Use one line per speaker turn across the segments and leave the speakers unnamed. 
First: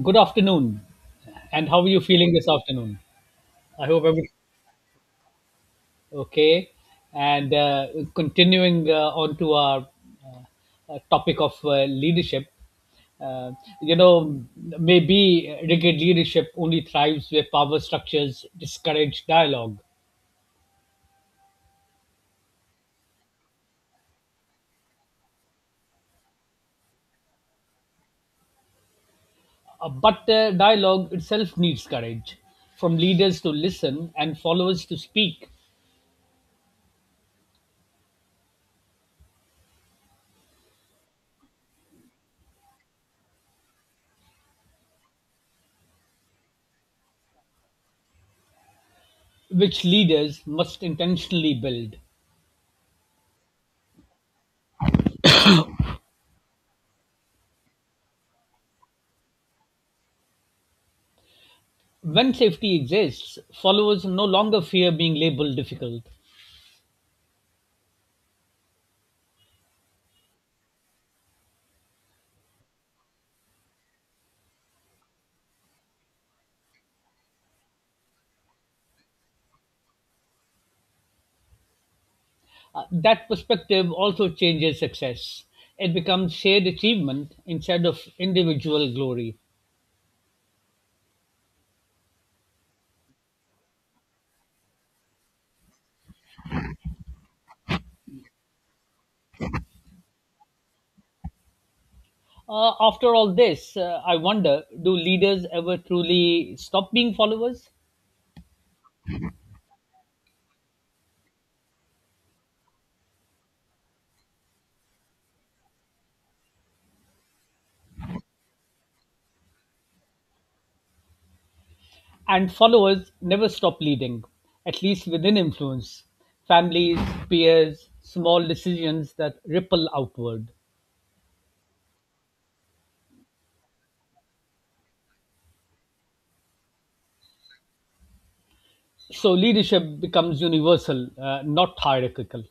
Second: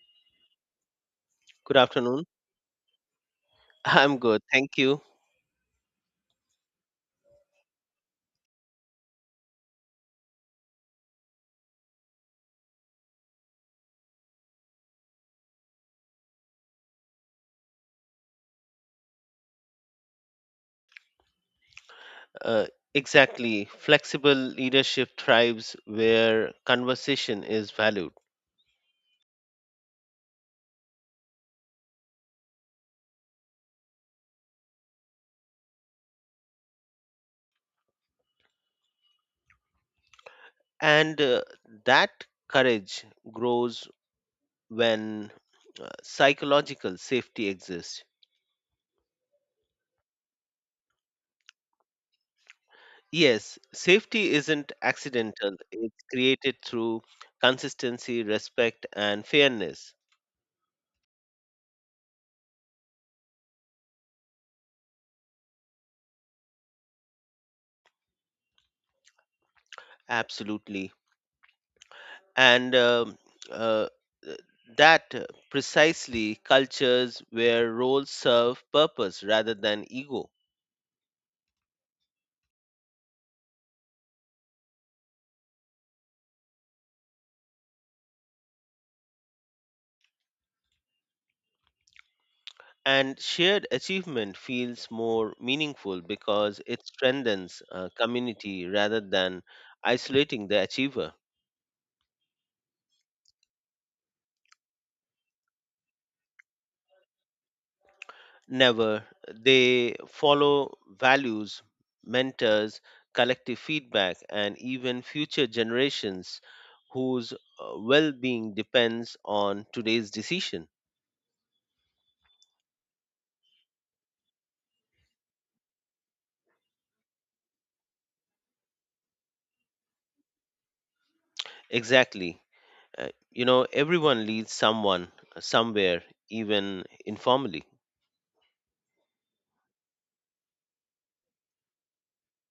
Good afternoon. And
Good
how are you
afternoon.
feeling this afternoon? I hope
I'm
everything
good. Thank you.
okay. And continuing on to our topic of leadership, uh, you know, maybe rigid leadership only thrives where power structures discourage dialogue.
Uh, exactly. Flexible leadership thrives where conversation is valued.
But dialogue itself needs courage from leaders to listen and followers to speak,
And that courage grows when psychological safety exists.
which leaders must intentionally build.
Yes, safety isn't accidental, it's created through consistency, respect, and fairness.
When safety exists, followers no longer fear being labeled difficult.
Absolutely. And uh, uh, that Precisely cultures where roles serve purpose rather than ego,
That perspective also changes success. It becomes shared achievement instead of individual glory.
and shared achievement feels more meaningful because it strengthens community rather than isolating the achiever.
After all this, I wonder, do leaders ever truly stop being followers?
Never. They follow values, mentors, collective feedback, and even future generations whose well-being depends on today's decision.
And followers never stop leading, at least within influence. Families, peers, small decisions that ripple outward.
Exactly. You know, everyone leads someone somewhere, even informally.
So leadership becomes universal, not hierarchical.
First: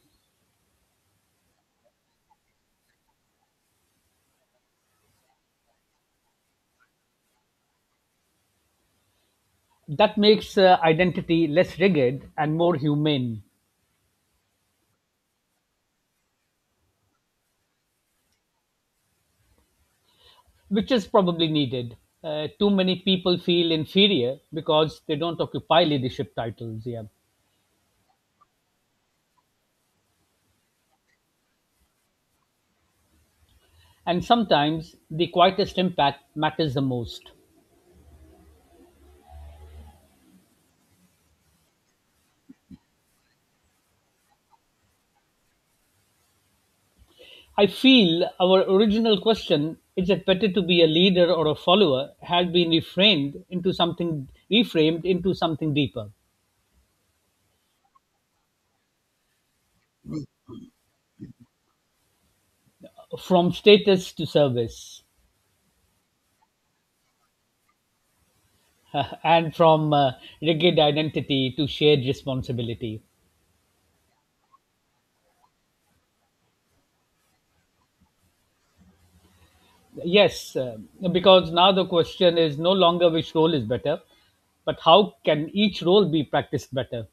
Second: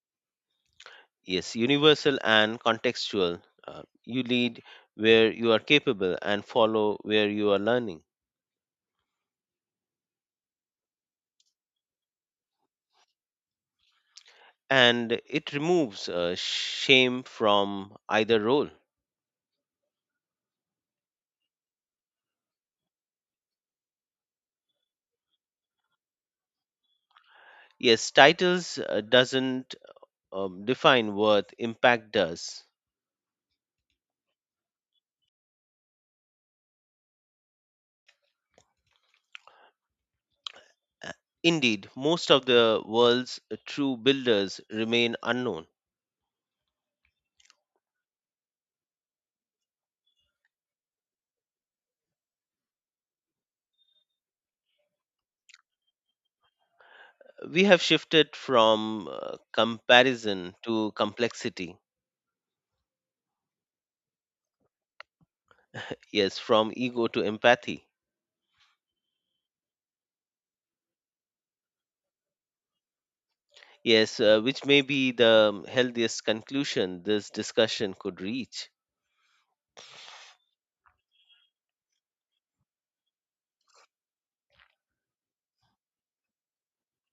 Yes, universal and contextual. You lead where you are capable and follow where you are learning.
That makes identity less rigid and more humane,
And it removes shame from either role.
which is probably needed. Too many people feel inferior because they don't occupy leadership titles. Yeah.
Yes, titles doesn't define worth, impact does.
And sometimes the quietest impact matters the most.
Uh, Indeed, most of the world's true builders remain unknown.
I feel our original question, is it better to be a leader or a follower, had been reframed into something deeper.
We have shifted from comparison to complexity.
From status to service,
Yes, from ego to empathy.
and from rigid identity to shared responsibility.
Yes, which may be the healthiest conclusion this discussion could reach.
Yes, because now the question is no longer which role is better, but how can each role be practiced better?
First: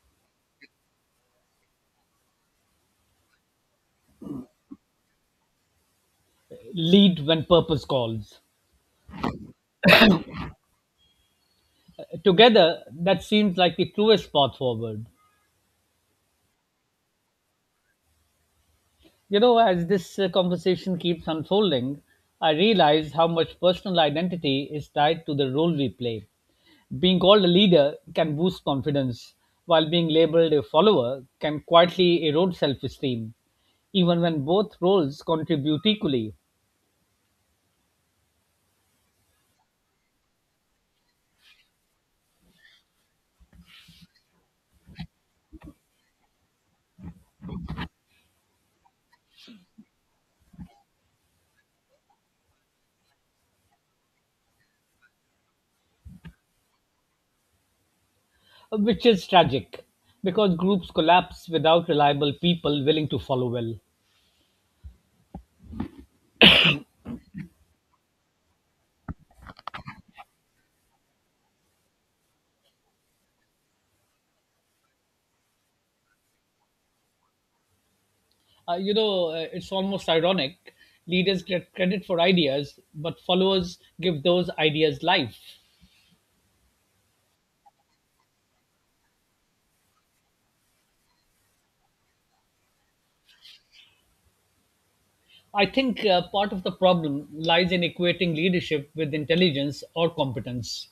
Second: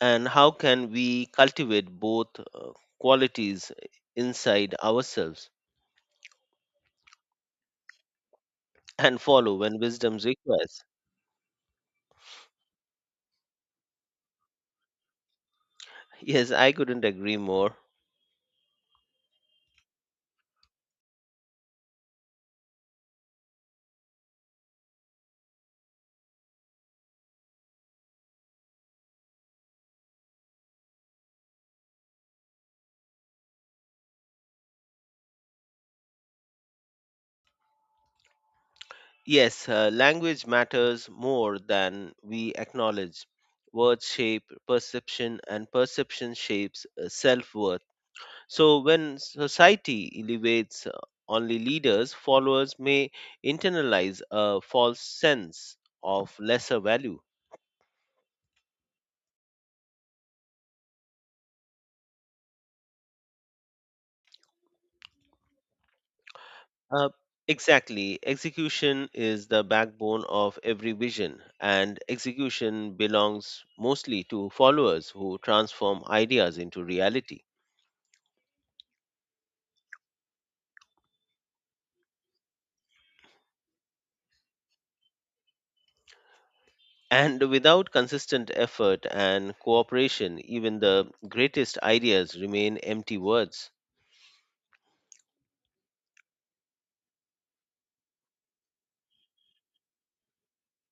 And how can we cultivate both qualities inside ourselves,
Lead when purpose calls.
and follow when wisdom requires.
Together, that seems like the truest path forward.
Yes, I couldn't agree more.
You know, as this conversation keeps unfolding, I realize how much personal identity is tied to the role we play. Being called a leader can boost confidence, while being labeled a follower can quietly erode self esteem even when both roles contribute equally.
Yes, language matters more than we acknowledge. Words shape perception, and perception shapes self worth. So, when society elevates only leaders, followers may internalize a false sense of lesser value.
Which is tragic, because groups collapse without reliable people willing to follow well.
Uh, exactly. Execution is the backbone of every vision, and execution belongs mostly to followers who transform ideas into reality.
It's almost ironic. Leaders get credit for ideas, but followers give those ideas life.
And without consistent effort and cooperation, even the greatest ideas remain empty words.
I think part of the problem lies in equating leadership with intelligence or competence.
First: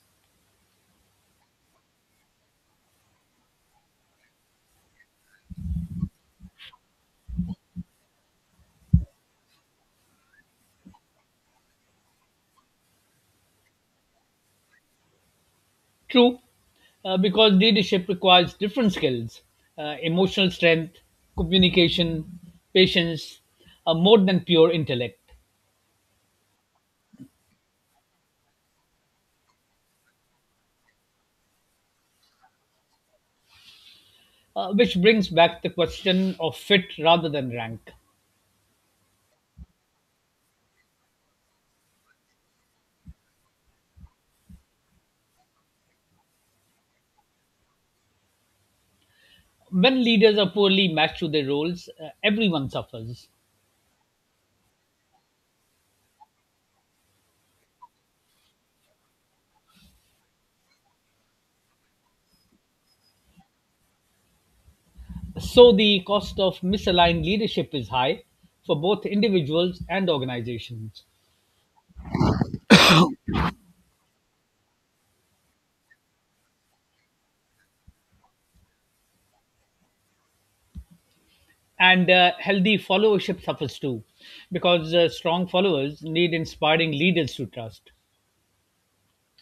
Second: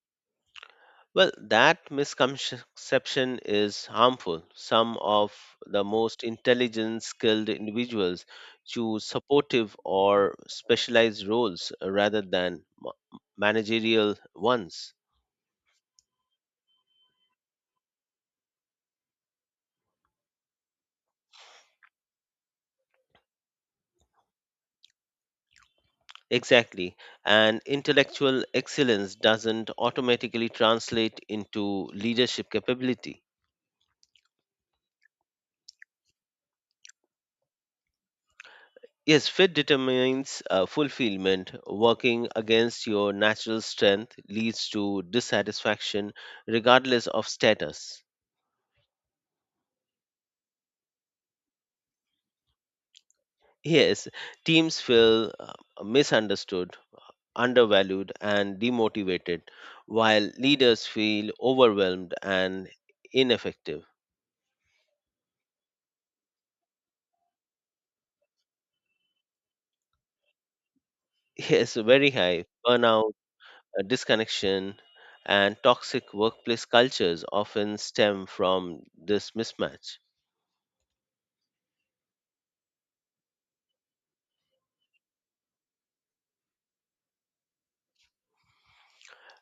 Well, that misconception is harmful. Some of the most intelligent, skilled individuals choose supportive or specialized roles rather than managerial ones.
True, because leadership requires different skills, emotional strength, communication, patience, more than pure intellect.
Exactly. And intellectual excellence doesn't automatically translate into leadership capability.
Which brings back the question of fit rather than rank.
Yes, fit determines fulfillment. Working against your natural strength leads to dissatisfaction regardless of status.
When leaders are poorly matched to their roles, everyone suffers.
Yes, teams feel misunderstood, undervalued, and demotivated, while leaders feel overwhelmed and ineffective.
So the cost of misaligned leadership is high for both individuals and organizations.
Yes, very high. Burnout, disconnection, and toxic workplace cultures often stem from this mismatch.
And healthy followership suffers too, because strong followers need inspiring leaders to trust.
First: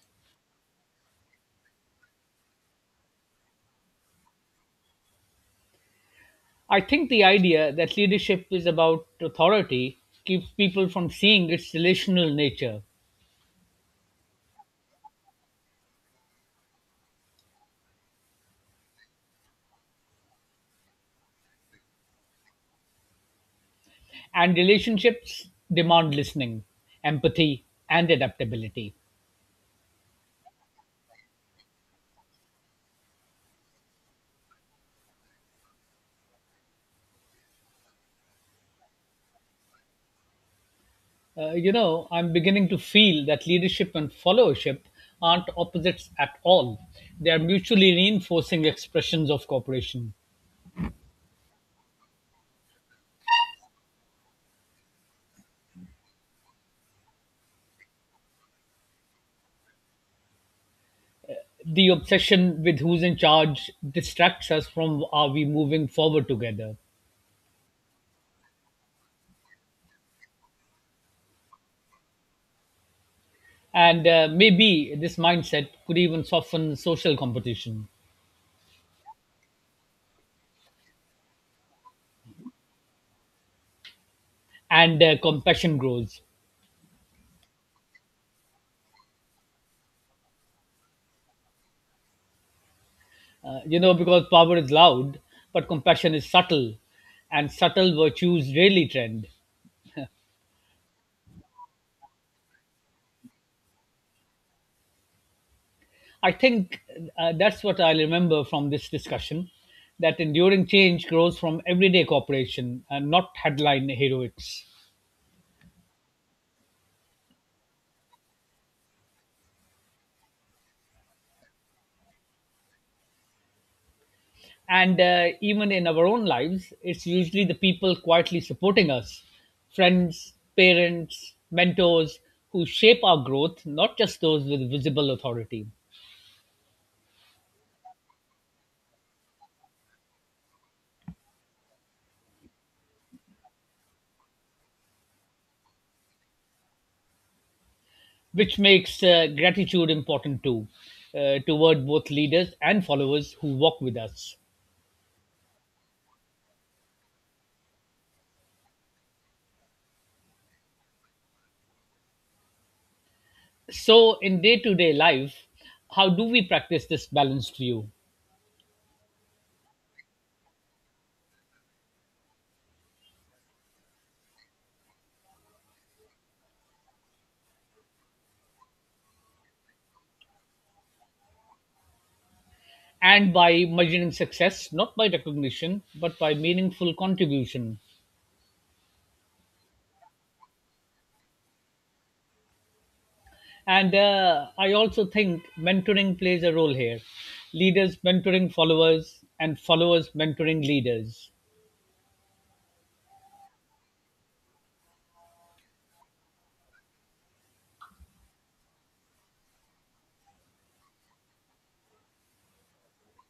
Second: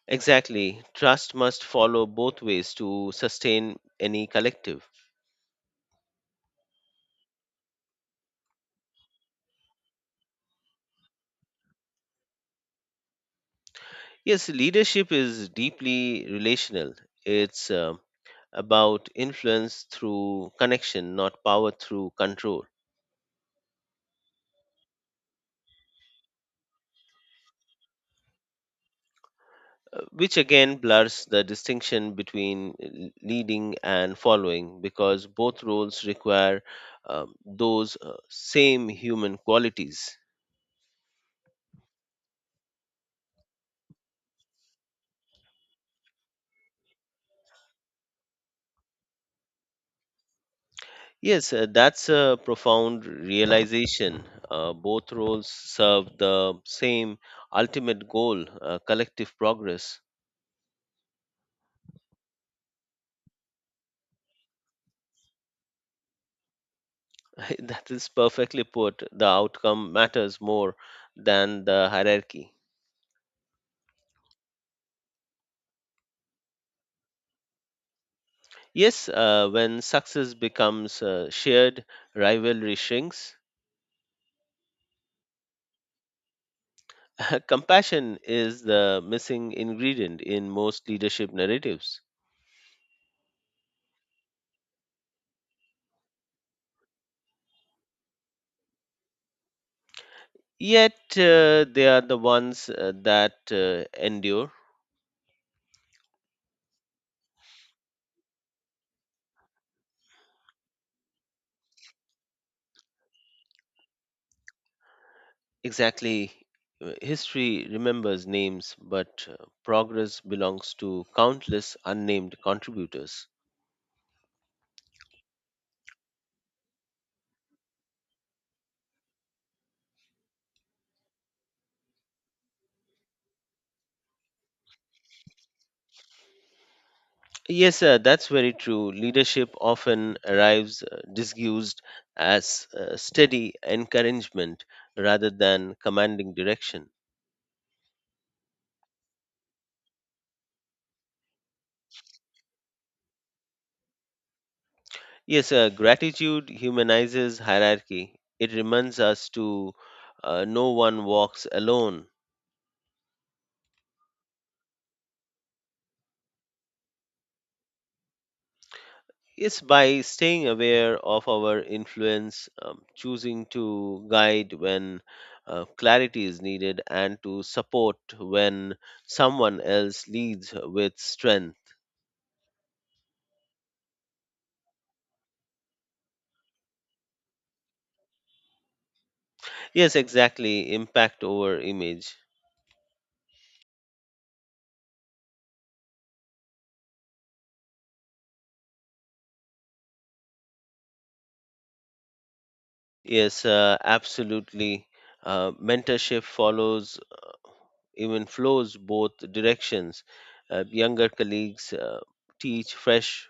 Exactly. Trust must follow both ways to sustain any collective.
I think the idea that leadership is about authority keeps people from seeing its relational nature.
Yes, leadership is deeply relational. It's about influence through connection, not power through control.
And relationships demand listening, empathy, and adaptability.
Uh, which again blurs the distinction between leading and following because both roles require those same human qualities.
You know, I'm beginning to feel that leadership and followership aren't opposites at all. They are mutually reinforcing expressions of cooperation.
Yes, that's a profound realization. Both roles serve the same ultimate goal, collective progress.
The obsession with who's in charge distracts us from, are we moving forward together.
That is perfectly put. The outcome matters more than the hierarchy.
And maybe this mindset could even soften social competition,
Yes, when success becomes shared, rivalry shrinks.
and compassion grows.
Compassion is the missing ingredient in most leadership narratives.
You know, because power is loud, but compassion is subtle, and subtle virtues rarely trend.
Yet, they are the ones that endure.
I think that's what I remember from this discussion, that enduring change grows from everyday cooperation and not headline heroics.
Exactly. History remembers names, but progress belongs to countless unnamed contributors.
And even in our own lives, it's usually the people quietly supporting us, friends, parents, mentors, who shape our growth, not just those with visible authority.
Yes, sir, that's very true. Leadership often arrives disguised as steady encouragement rather than commanding direction.
Which makes gratitude important too, toward both leaders and followers who walk with us.
Yes, sir, gratitude humanizes hierarchy. It reminds us to no one walks alone.
So in day-to-day life, how do we practice this balanced view?
Is by staying aware of our influence, choosing to guide when clarity is needed, and to support when someone else leads with strength.
And by measuring success not by recognition but by meaningful contribution.
Yes, exactly. Impact over image.
And I also think mentoring plays a role here, leaders mentoring followers and followers mentoring leaders.
Yes, absolutely. Mentorship follows, even flows both directions. Younger colleagues teach fresh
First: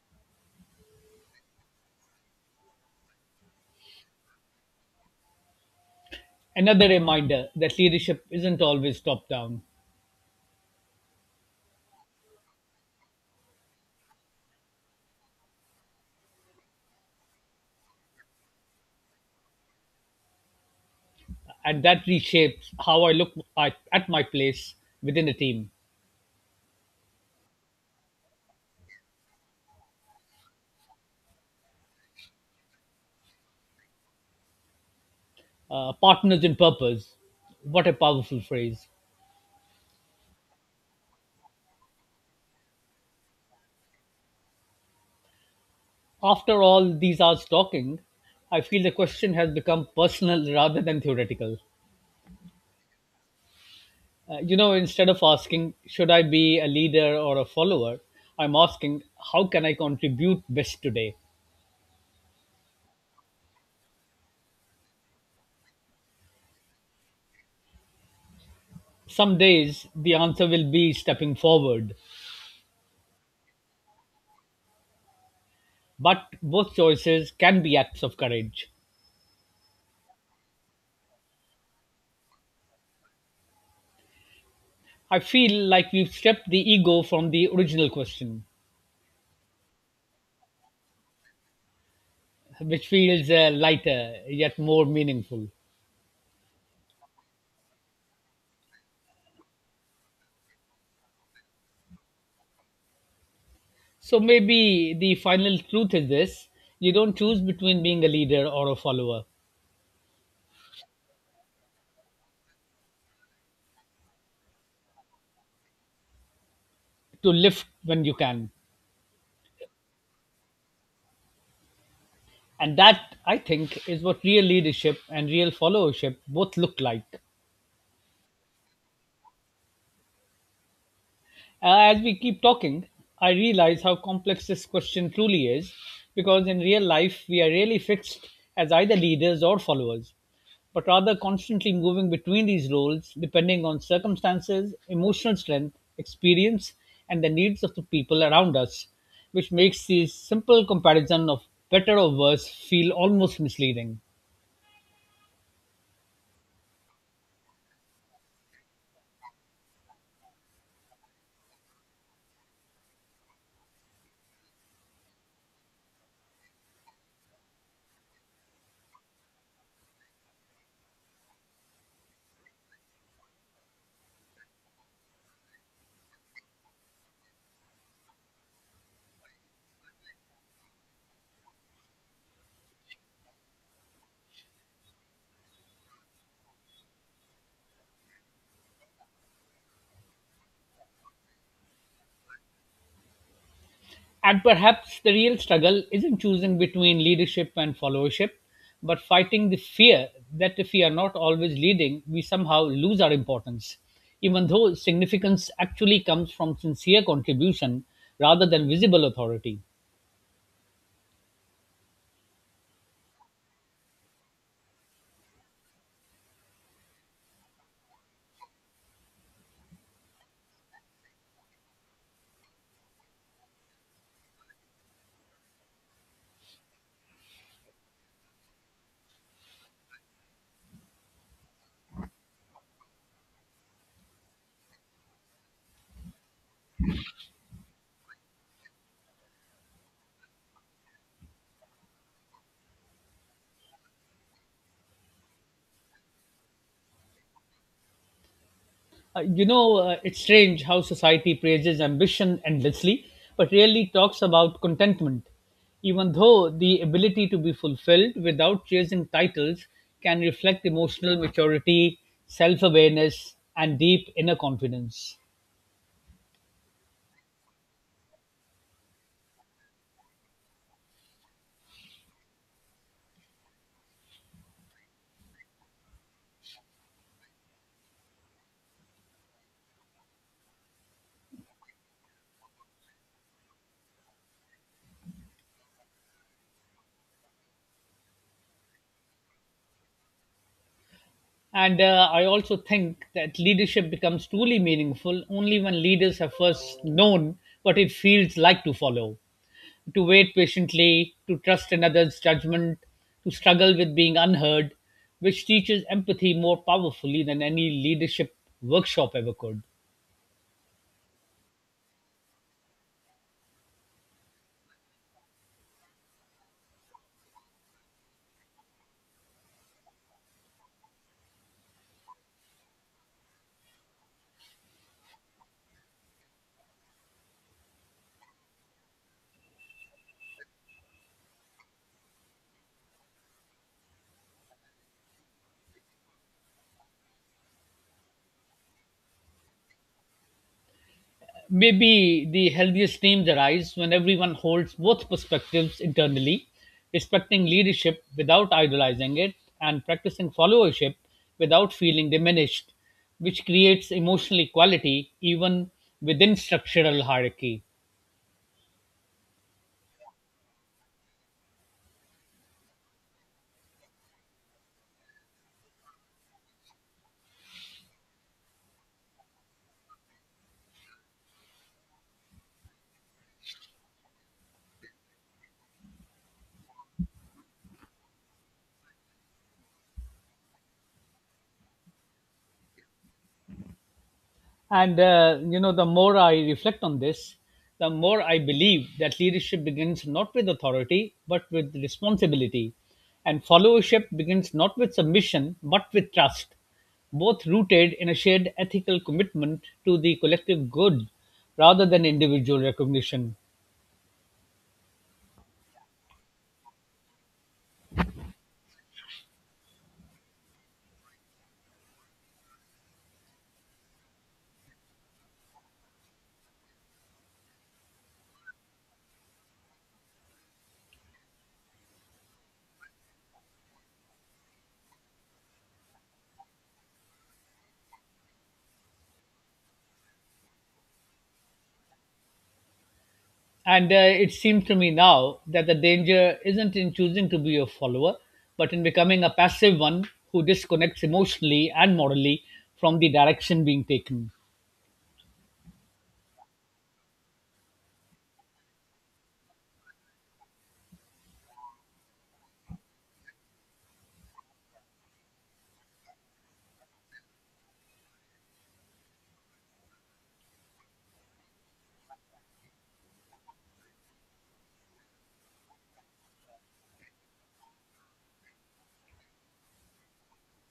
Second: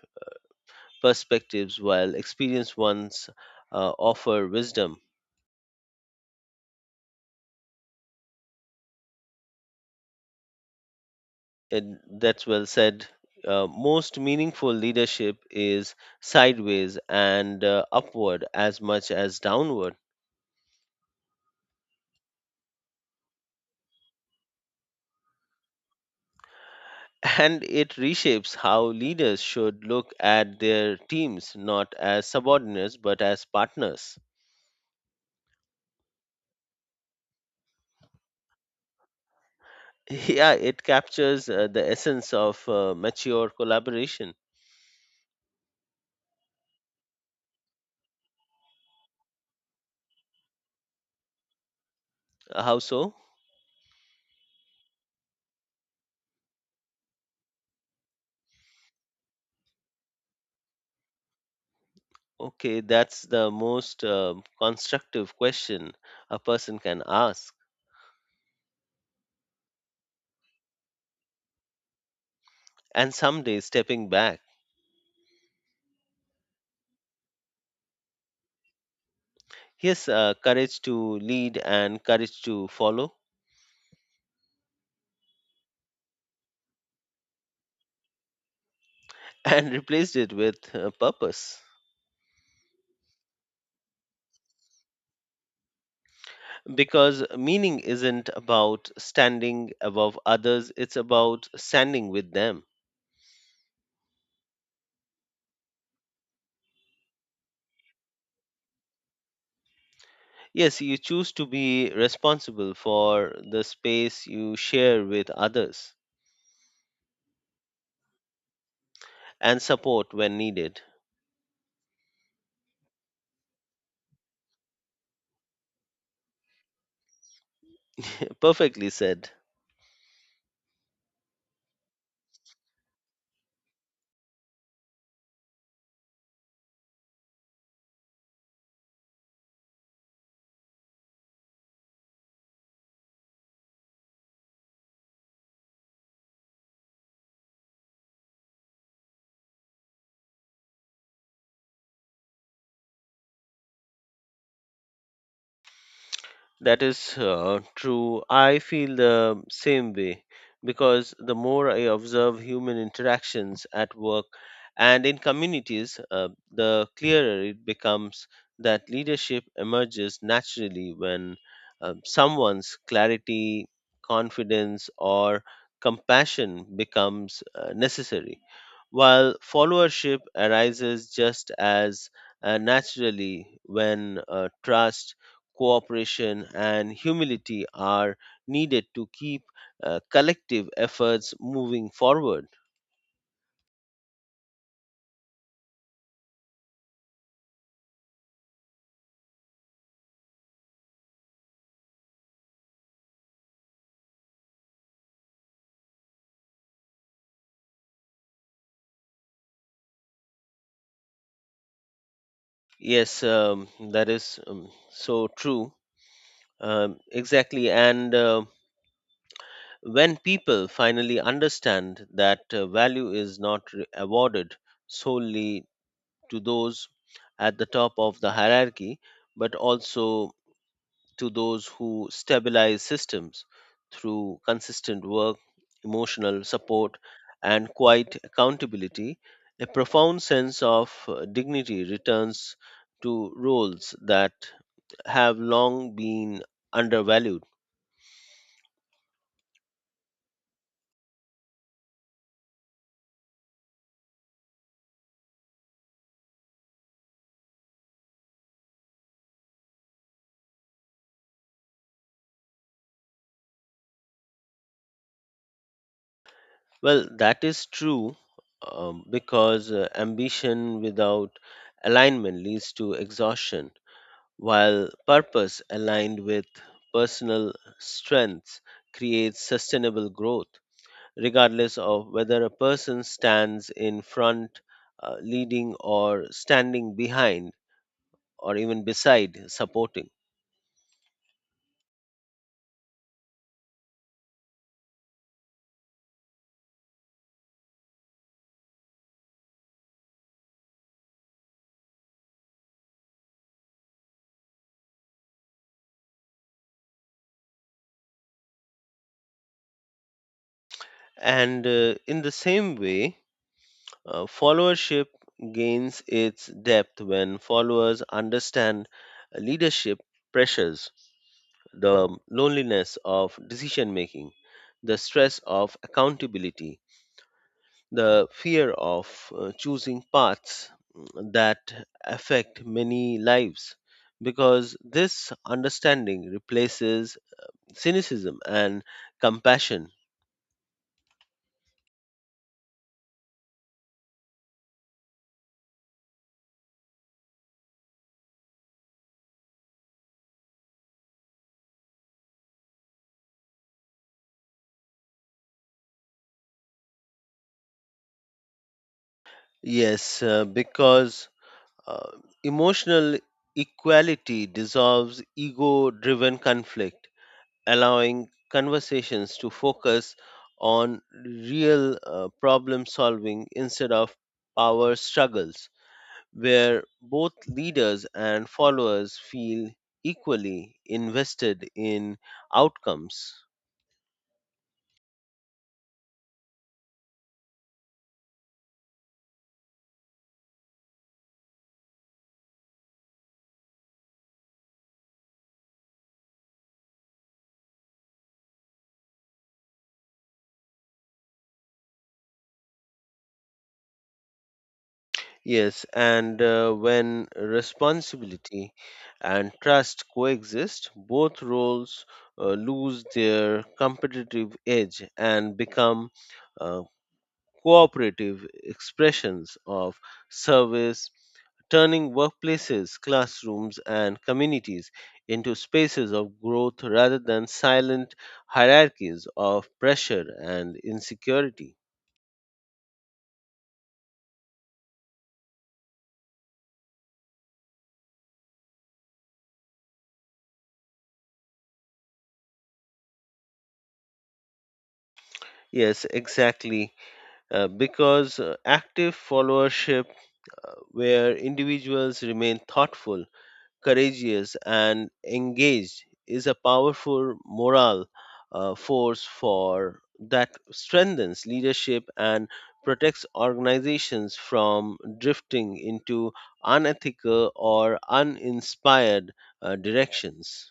perspectives, while experienced ones offer wisdom.
Another reminder that leadership isn't always top down,
And that's well said. Most meaningful leadership is sideways and upward as much as downward.
and that reshapes how I look at my place within a team.
And it reshapes how leaders should look at their teams, not as subordinates, but as partners.
Partners in purpose. What a powerful phrase.
Yeah, it captures the essence of mature collaboration.
After all these hours talking, I feel the question has become personal rather than theoretical.
How so?
Instead of asking, should I be a leader or a follower, I'm asking, how can I contribute best today?
Okay, that's the most constructive question a person can ask.
Some days the answer will be stepping forward,
And someday, stepping back.
but both choices can be acts of courage.
Yes, courage to lead and courage to follow.
I feel like we've stripped the ego from the original question,
And replaced it with purpose.
which feels lighter yet more meaningful.
Because meaning isn't about standing above others, it's about standing with them.
So maybe the final truth is this: you don't choose between being a leader or a follower,
Yes, you choose to be responsible for the space you share with others,
to lift when you can.
and support when needed.
And that, I think, is what real leadership and real followership both look like.
Perfectly said.
As we keep talking, I realize how complex this question truly is, because in real life, we are really fixed as either leaders or followers, but rather constantly moving between these roles depending on circumstances, emotional strength, experience, and the needs of the people around us, which makes this simple comparison of better or worse feel almost misleading.
That is true. I feel the same way because the more I observe human interactions at work and in communities, the clearer it becomes that leadership emerges naturally when someone's clarity, confidence, or compassion becomes necessary, while followership arises just as naturally when trust, cooperation, and humility are needed to keep collective efforts moving forward.
And perhaps the real struggle isn't choosing between leadership and followership, but fighting the fear that if we are not always leading, we somehow lose our importance, even though significance actually comes from sincere contribution rather than visible authority.
Yes, that is so true. Exactly. And when people finally understand that value is not awarded solely to those at the top of the hierarchy, but also to those who stabilize systems through consistent work, emotional support, and quiet accountability, a profound sense of dignity returns to roles that have long been undervalued.
It's strange how society praises ambition endlessly, but rarely talks about contentment. Even though the ability to be fulfilled without chasing titles can reflect emotional maturity, self awareness, and deep inner confidence.
Well, that is true, because ambition without alignment leads to exhaustion, while purpose aligned with personal strengths creates sustainable growth, regardless of whether a person stands in front, leading, or standing behind, or even beside, supporting.
And I also think that leadership becomes truly meaningful only when leaders have first known what it feels like to follow. To wait patiently, to trust another's judgment, to struggle with being unheard, which teaches empathy more powerfully than any leadership workshop ever could.
And in the same way, followership gains its depth when followers understand leadership pressures, the loneliness of decision making, the stress of accountability, the fear of choosing paths, that affect many lives, because this understanding replaces cynicism and compassion.
Maybe the healthiest teams arise when everyone holds both perspectives internally, respecting leadership without idolizing it and practicing followership without feeling diminished, which creates emotional equality even within structural hierarchy.
Yes, because uh, emotional equality dissolves ego driven conflict, allowing conversations to focus on real problem solving instead of power struggles, where both leaders and followers feel equally invested in outcomes.
And you know, the more I reflect on this, the more I believe that leadership begins not with authority but with responsibility, and followership begins not with submission but with trust, both rooted in a shared ethical commitment to the collective good rather than individual recognition.
Yes, and when responsibility and trust coexist, both roles lose their competitive edge and become uh, cooperative expressions of service, turning workplaces, classrooms, and communities into spaces of growth rather than silent hierarchies of pressure and insecurity.
And it seems to me now that the danger isn't in choosing to be a follower, but in becoming a passive one who disconnects emotionally and morally from the direction being taken.
Yes, exactly. Because active followership, where individuals remain thoughtful, courageous, and engaged is a powerful moral force for that strengthens leadership and protects organizations from drifting into unethical or uninspired directions.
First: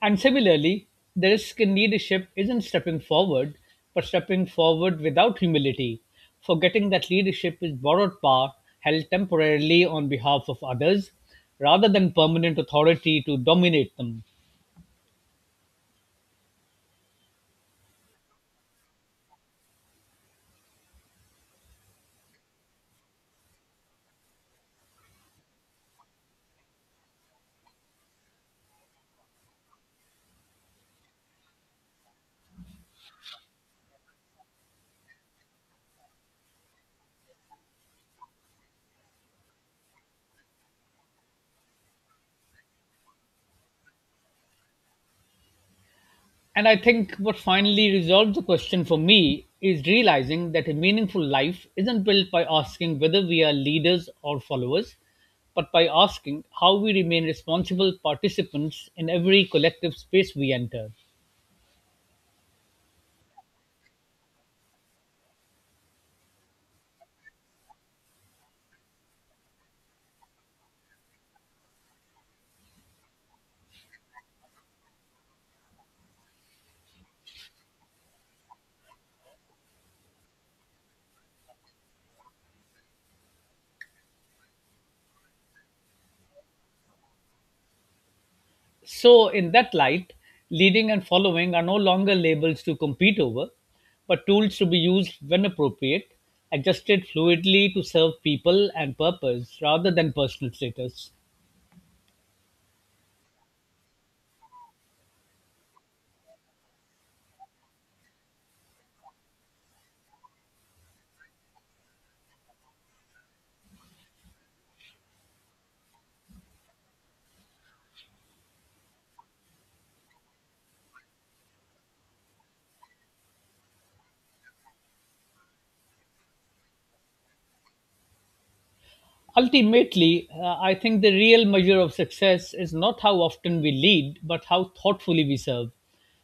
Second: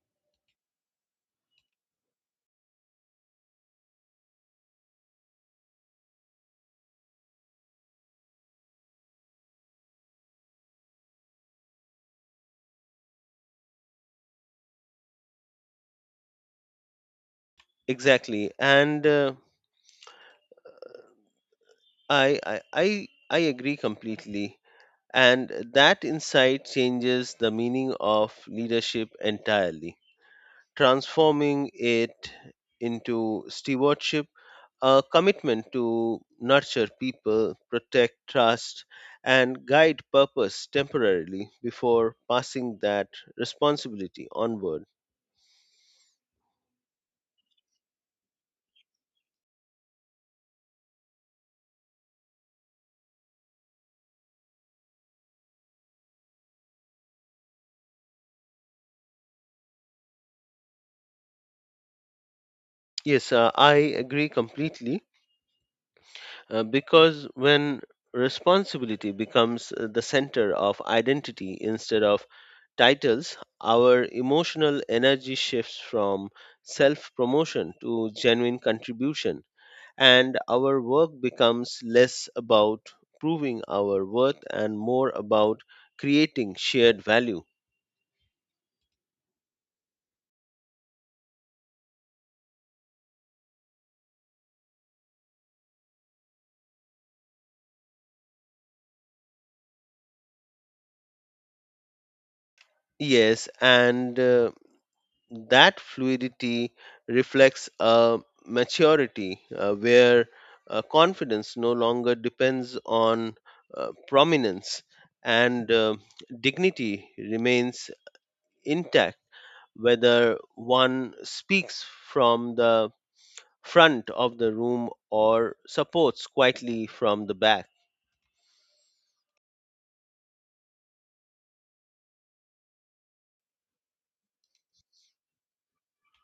And similarly, the risk in leadership isn't stepping forward, but stepping forward without humility, forgetting that leadership is borrowed power held temporarily on behalf of others rather than permanent authority to dominate them.
Exactly, and I agree completely. And that insight changes the meaning of leadership entirely, transforming it into stewardship, a commitment to nurture people, protect trust, and guide purpose temporarily before passing that responsibility onward.
And I think what finally resolves the question for me is realizing that a meaningful life isn't built by asking whether we are leaders or followers, but by asking how we remain responsible participants in every collective space we enter.
Yes, I agree completely, because when responsibility becomes the center of identity instead of titles, our emotional energy shifts from self promotion to genuine contribution, and our work becomes less about proving our worth and more about creating shared value.
So, in that light, leading and following are no longer labels to compete over, but tools to be used when appropriate, adjusted fluidly to serve people and purpose rather than personal status.
Yes, and that fluidity reflects a maturity where confidence no longer depends on prominence, and dignity remains intact, whether one speaks from the front of the room or supports quietly from the back.
Ultimately, I think the real measure of success is not how often we lead, but how thoughtfully we serve,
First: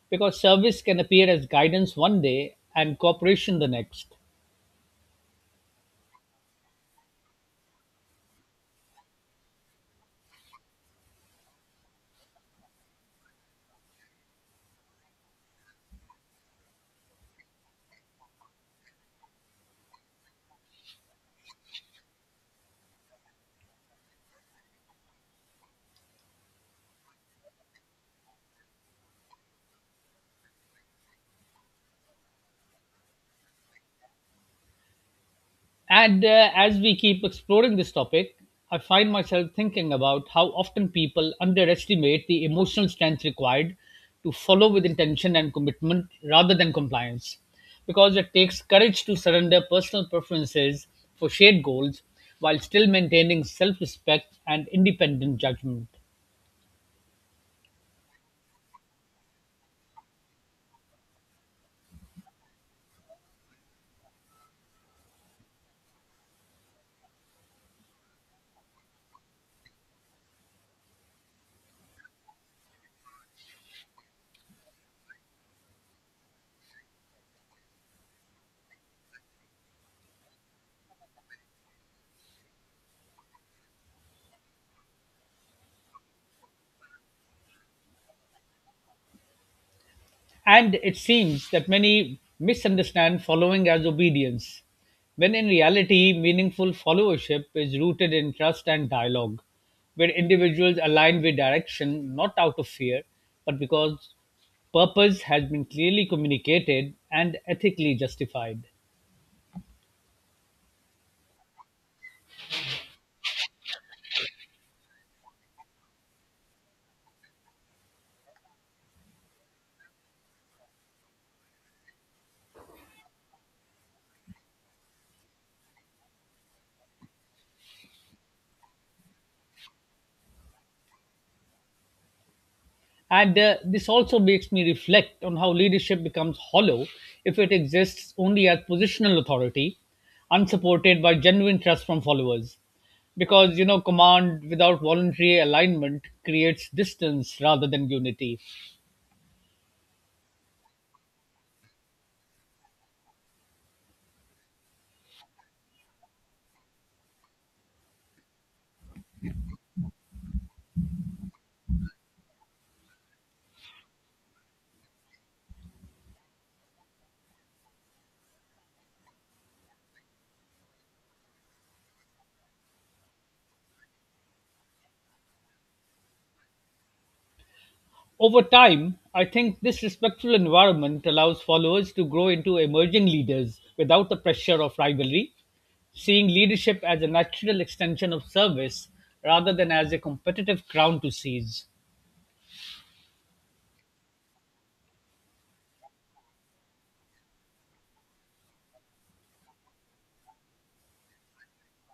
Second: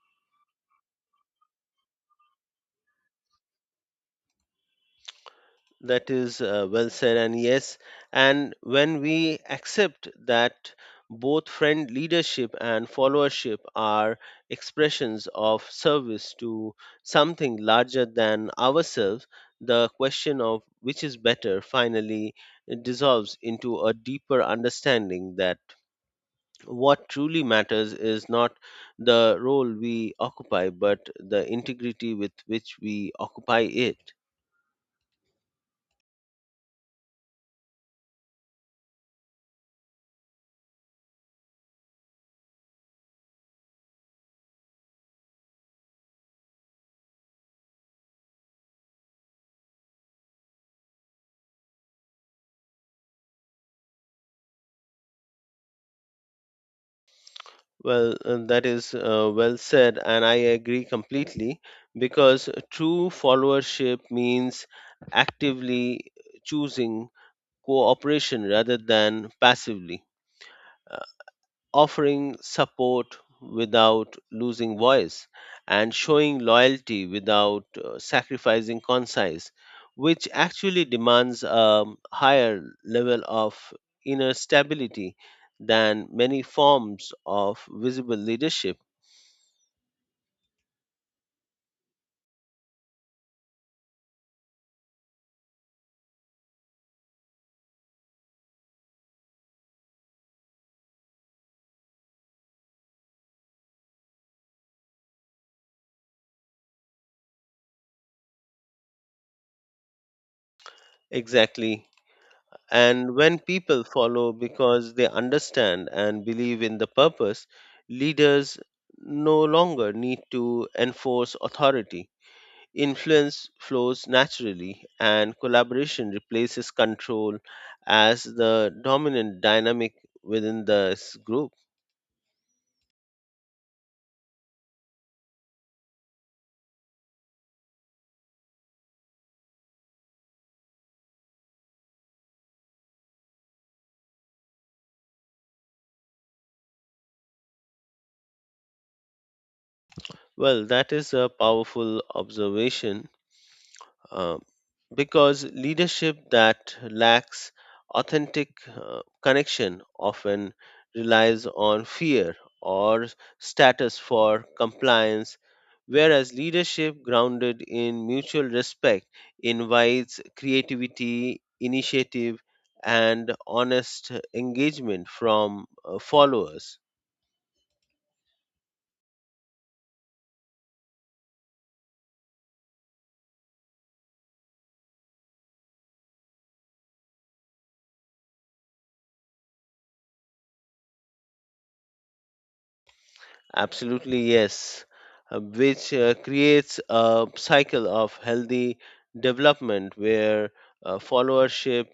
because service can appear as guidance one day and cooperation the next.
That is well said, and yes, and when we accept that both friend leadership and followership are expressions of service to something larger than ourselves, the question of which is better finally dissolves into a deeper understanding that what truly matters is not the role we occupy, but the integrity with which we occupy it.
And as we keep exploring this topic, I find myself thinking about how often people underestimate the emotional strength required to follow with intention and commitment rather than compliance. Because it takes courage to surrender personal preferences for shared goals while still maintaining self respect and independent judgment.
Well, that is well said, and I agree completely because true followership means actively choosing cooperation rather than passively, uh, offering support without losing voice, and showing loyalty without sacrificing concise, which actually demands a higher level of inner stability than many forms of visible leadership.
And it seems that many misunderstand following as obedience, when in reality, meaningful followership is rooted in trust and dialogue, where individuals align with direction not out of fear, but because purpose has been clearly communicated and ethically justified.
Exactly. And when people follow because they understand and believe in the purpose, leaders no longer need to enforce authority. Influence flows naturally, and collaboration replaces control as the dominant dynamic within this group.
And this also makes me reflect on how leadership becomes hollow if it exists only as positional authority, unsupported by genuine trust from followers. Because, you know, command without voluntary alignment creates distance rather than unity.
Well, that is a powerful observation, uh, because leadership that lacks authentic connection often relies on fear or status for compliance, whereas leadership grounded in mutual respect invites creativity, initiative, and honest engagement from followers.
Over time, I think this respectful environment allows followers to grow into emerging leaders without the pressure of rivalry, seeing leadership as a natural extension of service rather than as a competitive crown to seize.
Absolutely, yes, which creates a cycle of healthy development where followership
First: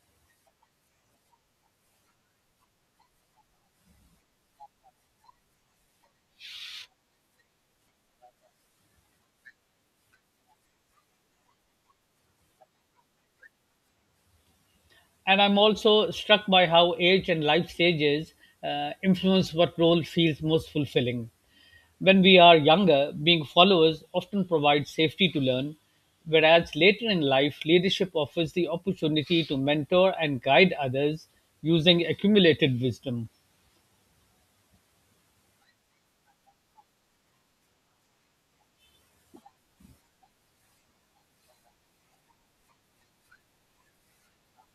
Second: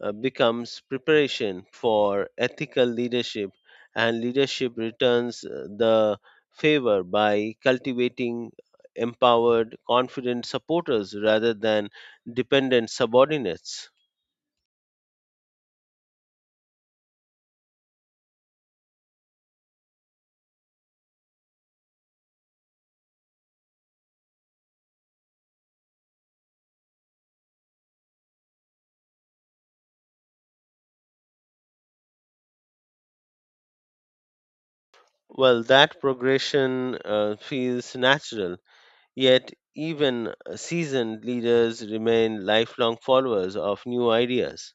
becomes preparation for ethical leadership, and leadership returns the favor by cultivating empowered, confident supporters rather than dependent subordinates.
And I'm also struck by how age and life stages influence what role feels most fulfilling. When we are younger, being followers often provides safety to learn, whereas later in life, leadership offers the opportunity to mentor and guide others using accumulated wisdom.
Well, that progression feels natural. Yet, even seasoned leaders remain lifelong followers of new ideas,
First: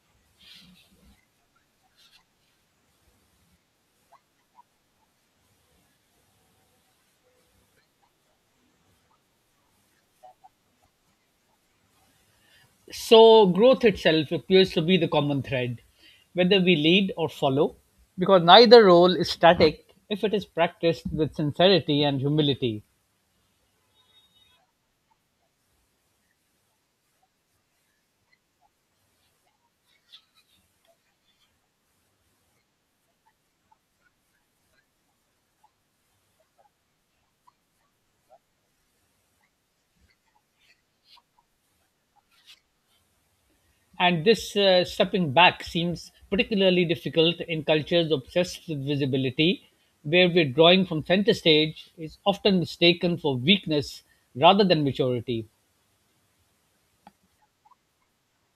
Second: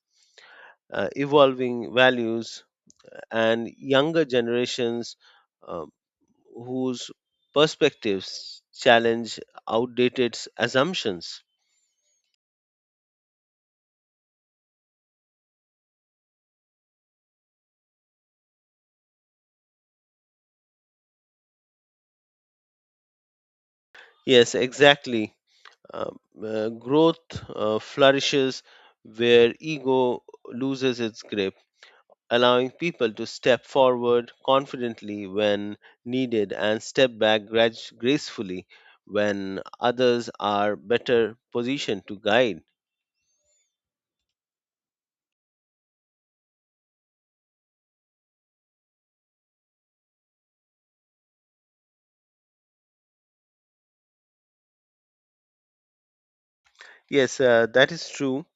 evolving values, and younger generations uh, whose perspectives challenge outdated assumptions.
So, growth itself appears to be the common thread, whether we lead or follow, because neither role is static if it is practiced with sincerity and humility.
Yes, exactly. Growth flourishes where ego loses its grip, allowing people to step forward confidently when needed and step back gracefully when others are better positioned to guide.
And this stepping back seems particularly difficult in cultures obsessed with visibility, where withdrawing from center stage is often mistaken for weakness rather than maturity.
Yes, that is true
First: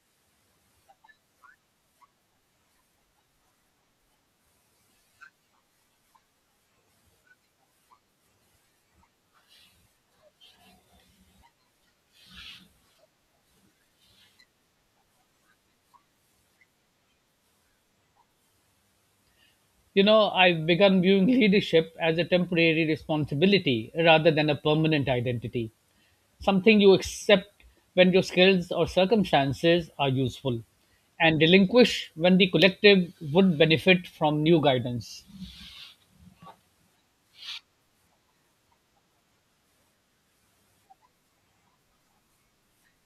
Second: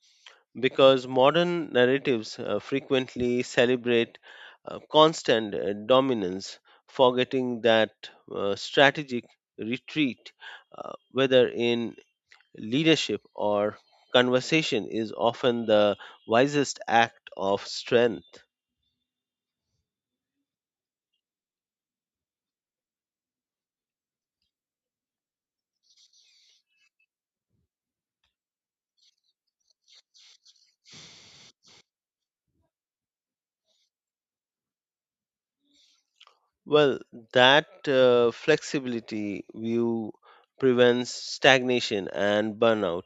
because modern narratives frequently celebrate constant dominance, forgetting that strategic retreat, whether in leadership or conversation, is often the wisest act of strength.
You know, I've begun viewing leadership as a temporary responsibility rather than a permanent identity, something you accept when your skills or circumstances are useful, and relinquish when the collective would benefit from new guidance.
Well, that flexibility view prevents stagnation and burnout,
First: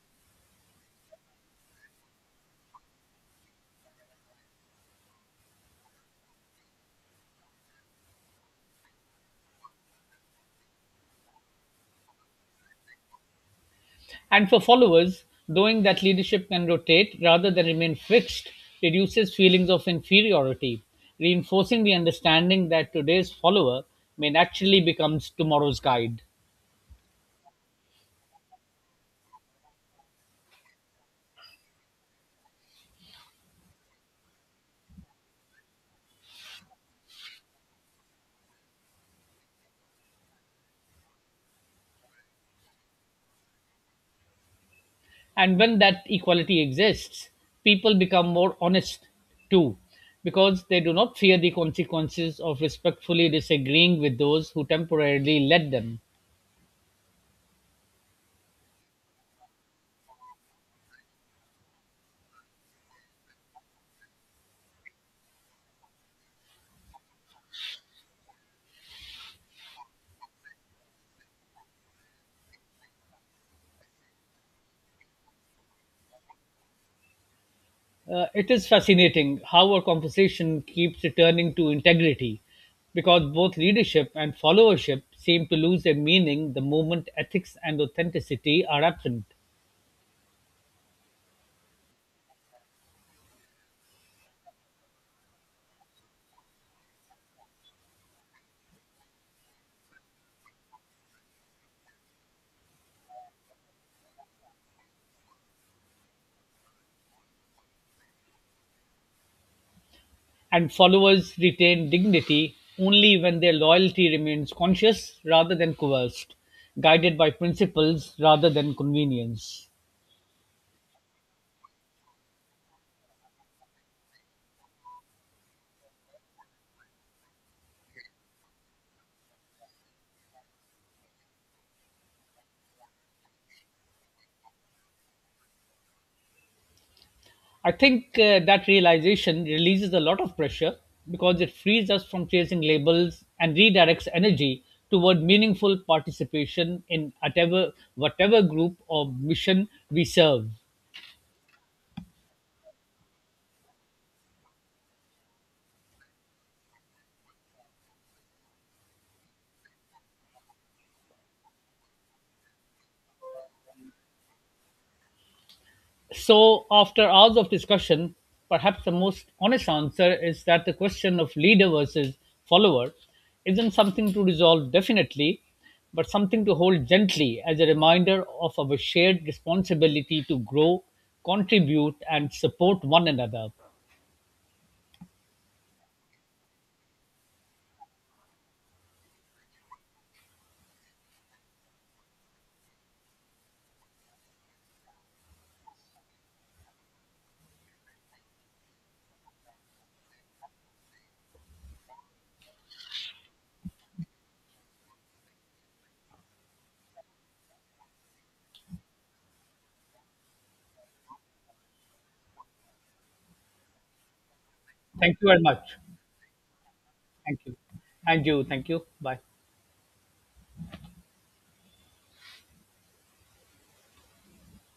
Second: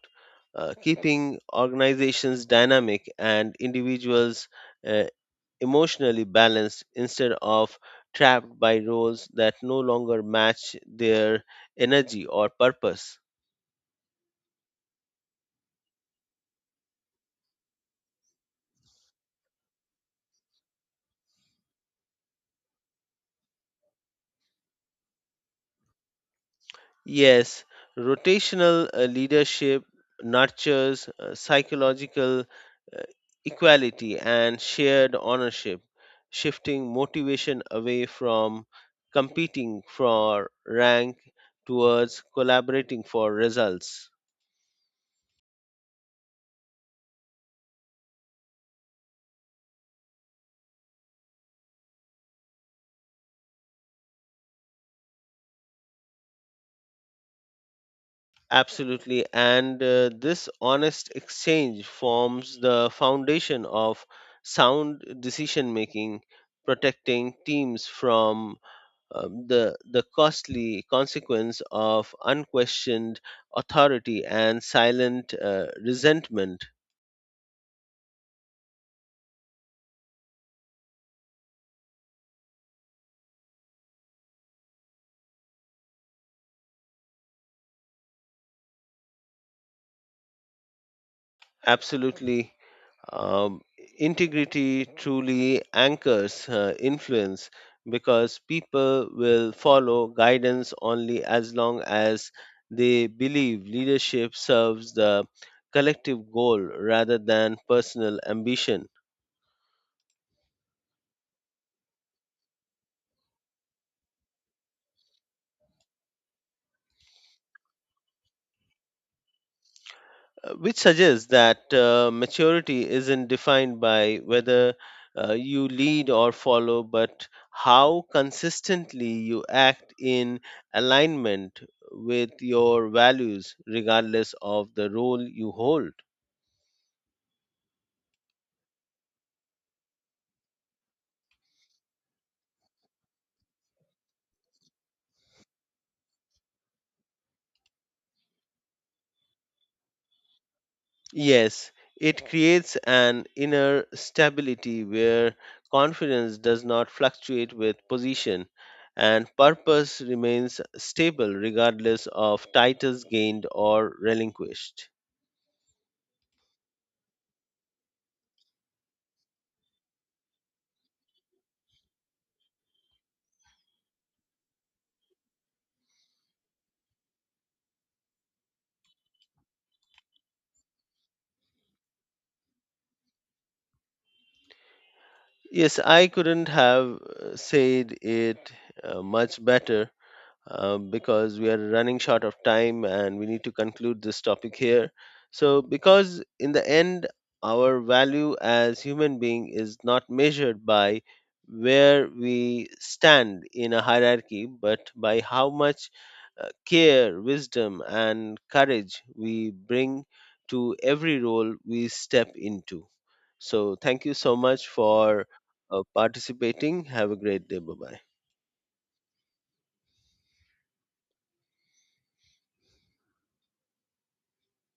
keeping organizations dynamic and individuals uh, emotionally balanced instead of trapped by roles that no longer match their energy or purpose.
And for followers, knowing that leadership can rotate rather than remain fixed reduces feelings of inferiority, reinforcing the understanding that today's follower may naturally become tomorrow's guide.
Yes, rotational leadership nurtures psychological equality and shared ownership, shifting motivation away from competing for rank towards collaborating for results.
And when that equality exists, people become more honest too, because they do not fear the consequences of respectfully disagreeing with those who temporarily led them.
Absolutely, and this honest exchange forms the foundation of sound decision making, protecting teams from the costly consequence of unquestioned authority and silent resentment.
It is fascinating how our conversation keeps returning to integrity, because both leadership and followership seem to lose their meaning the moment ethics and authenticity are absent.
Absolutely. um, Integrity truly anchors influence because people will follow guidance only as long as they believe leadership serves the collective goal rather than personal ambition.
And followers retain dignity only when their loyalty remains conscious rather than coerced, guided by principles rather than convenience.
Uh, which suggests that maturity isn't defined by whether you lead or follow, but how consistently you act in alignment with your values, regardless of the role you hold.
I think that realization releases a lot of pressure because it frees us from chasing labels and redirects energy toward meaningful participation in whatever group or mission we serve.
Yes, it creates an inner stability where confidence does not fluctuate with position, and purpose remains stable regardless of titles gained or relinquished.
So, after hours of discussion, perhaps the most honest answer is that the question of leader versus follower isn't something to resolve definitely, but something to hold gently as a reminder of our shared responsibility to grow, contribute, and support one another.
Yes, I couldn't have said it much better, because we are running short of time and we need to conclude this topic here. So, because in the end, our value as human being is not measured by where we stand in a hierarchy, but by how much care, wisdom, and courage we bring to every role we step into. So thank you so much
Thank
for
you very much.
participating. Have a
Thank
great
you.
day. Bye bye.
And you, thank you. Bye.